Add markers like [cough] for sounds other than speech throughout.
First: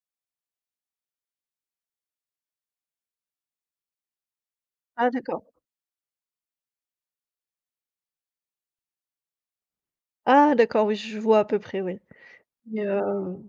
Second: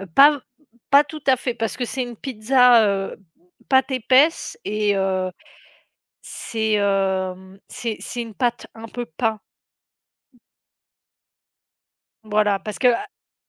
Heu, pas pas tout à fait, parce que c'est une pizza, heu, pâte épaisse et Ah heu, d'accord. c'est, hem, c'est c'est une pâte un peu pain. Ah d'accord, oui je vois à peu près oui. Voilà, parce Mais, que, heu, heu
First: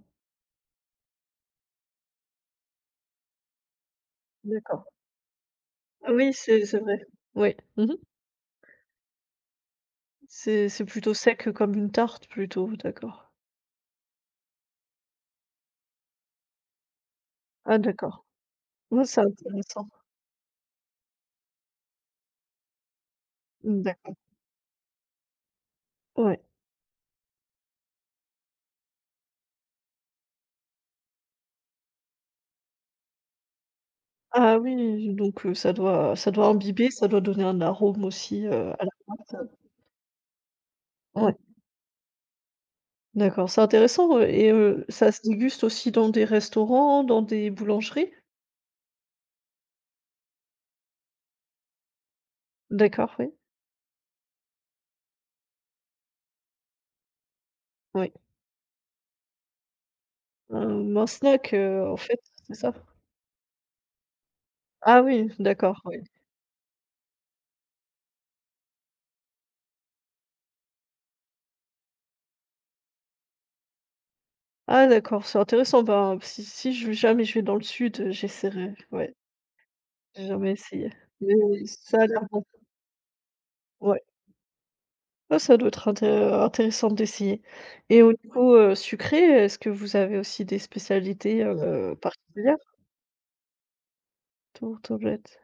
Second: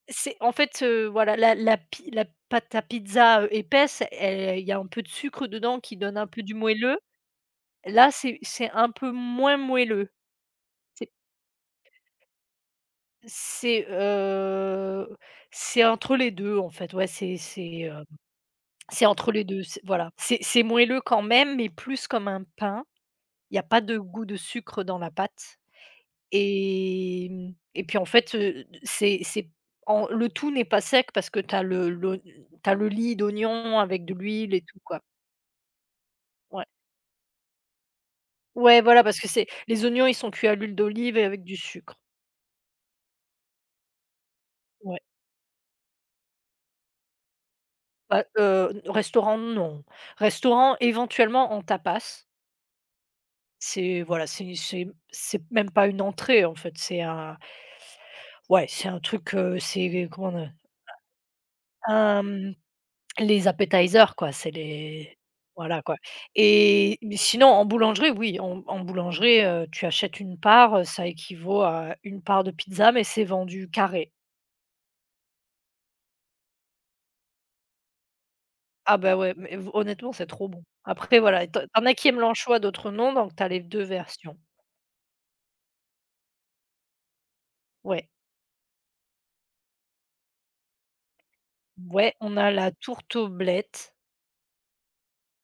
c'est en fait, heu, voilà la la pi la pâte à pizza, heu, épaisse elle il y a D'accord. un peu de sucre dedans qui Ah donne un oui peu du c'est c'est vrai. moelleux. Oui. Mmh mh. Là c'est c'est un peu moins moelleux. C'est c'est C'est plutôt sec comme une tarte plutôt? D'accord. C'est, heu, c'est entre les 2 en fait, ouais, c'est Ah c'est, hem, d'accord. c'est Non c'est entre les 2 c'est intéressant. voilà. C'est c'est moelleux quand même, mais plus comme un pain, il y a pas Mmh de d'accord. goût de sucre dans la pâte Ouais. et mmh et puis en fait, heu, c'est c'est en le tout n'est pas sec parce que tu as le l'oign tu as le lit d'oignon avec de l'huile Ah et tout quoi. oui, donc heu, ça doit ça doit Ouais. imbiber, ça doit donner un arôme aussi, heu, Ouais à la voilà, parce que pâte, c'est heu les oignons, ils sont cuits à l'huile d'olive et Ouais. avec du sucre. D'accord, c'est intéressant, heu et heu, Ouais. ça se déguste aussi dans des restaurants? Dans des boulangeries? Bah, heu, n restaurant non, restaurant éventuellement en tapas. D'accord, oui. C'est, voilà, c'est c'est m c'est même pas une entrée en fait, c'est un Oui. ouais c'est un truc, heu, c'est comment Heu, ou en snack, heu, on a en un fait, c'est m ça? les appetizers quoi c'est Ah les oui, d'accord, voilà quoi oui. et mais sinon en boulangerie, oui en en boulangerie, heu, tu achètes une part, heu, ça équivaut à une part de pizza, mais c'est vendu carré. Ah d'accord, c'est intéressant. Ben si si je v jamais je vais dans le sud, heu, j'essaierai, Ah ouais. beh ouais mais v honnêtement J'ai c'est trop jamais bon. essayé, Après mais voilà, tu en tu en as ça a qui aiment l'air bon. l'anchois, d'autre non, donc tu as les 2 Ouais. versions. Ah ça doit être inté intéressant d'essayer et Ouais. au niveau, heu, sucré est-ce que vous avez aussi des spécialités, heu, Ouais, on a particulières? la tourte aux blettes. Tourte aux blettes.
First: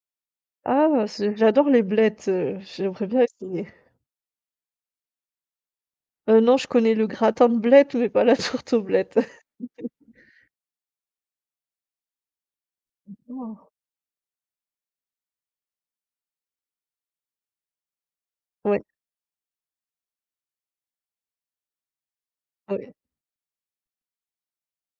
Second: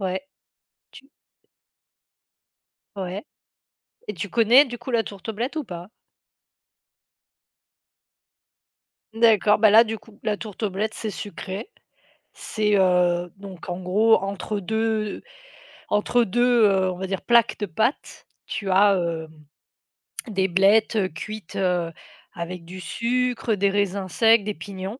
Ouais, Ah! tu C'est j'adore les blettes, heu, j'aimerais bien Ouais essayer. et tu connais du coup la tourte aux blettes ou pas? Heu, non, je connais le gratin de blettes mais pas la tourte aux blettes. D'accord, bah là du [laughs] coup, la tourte aux blettes c'est sucré. C'est, Mmh, heu d'accord. donc en gros entre 2 entre 2, heu, on va dire plaques de pâtes, tu Ouais. as, hem, des blettes, heu, cuites, heu, avec Ah du ouais. sucre, des raisins secs, des pignons.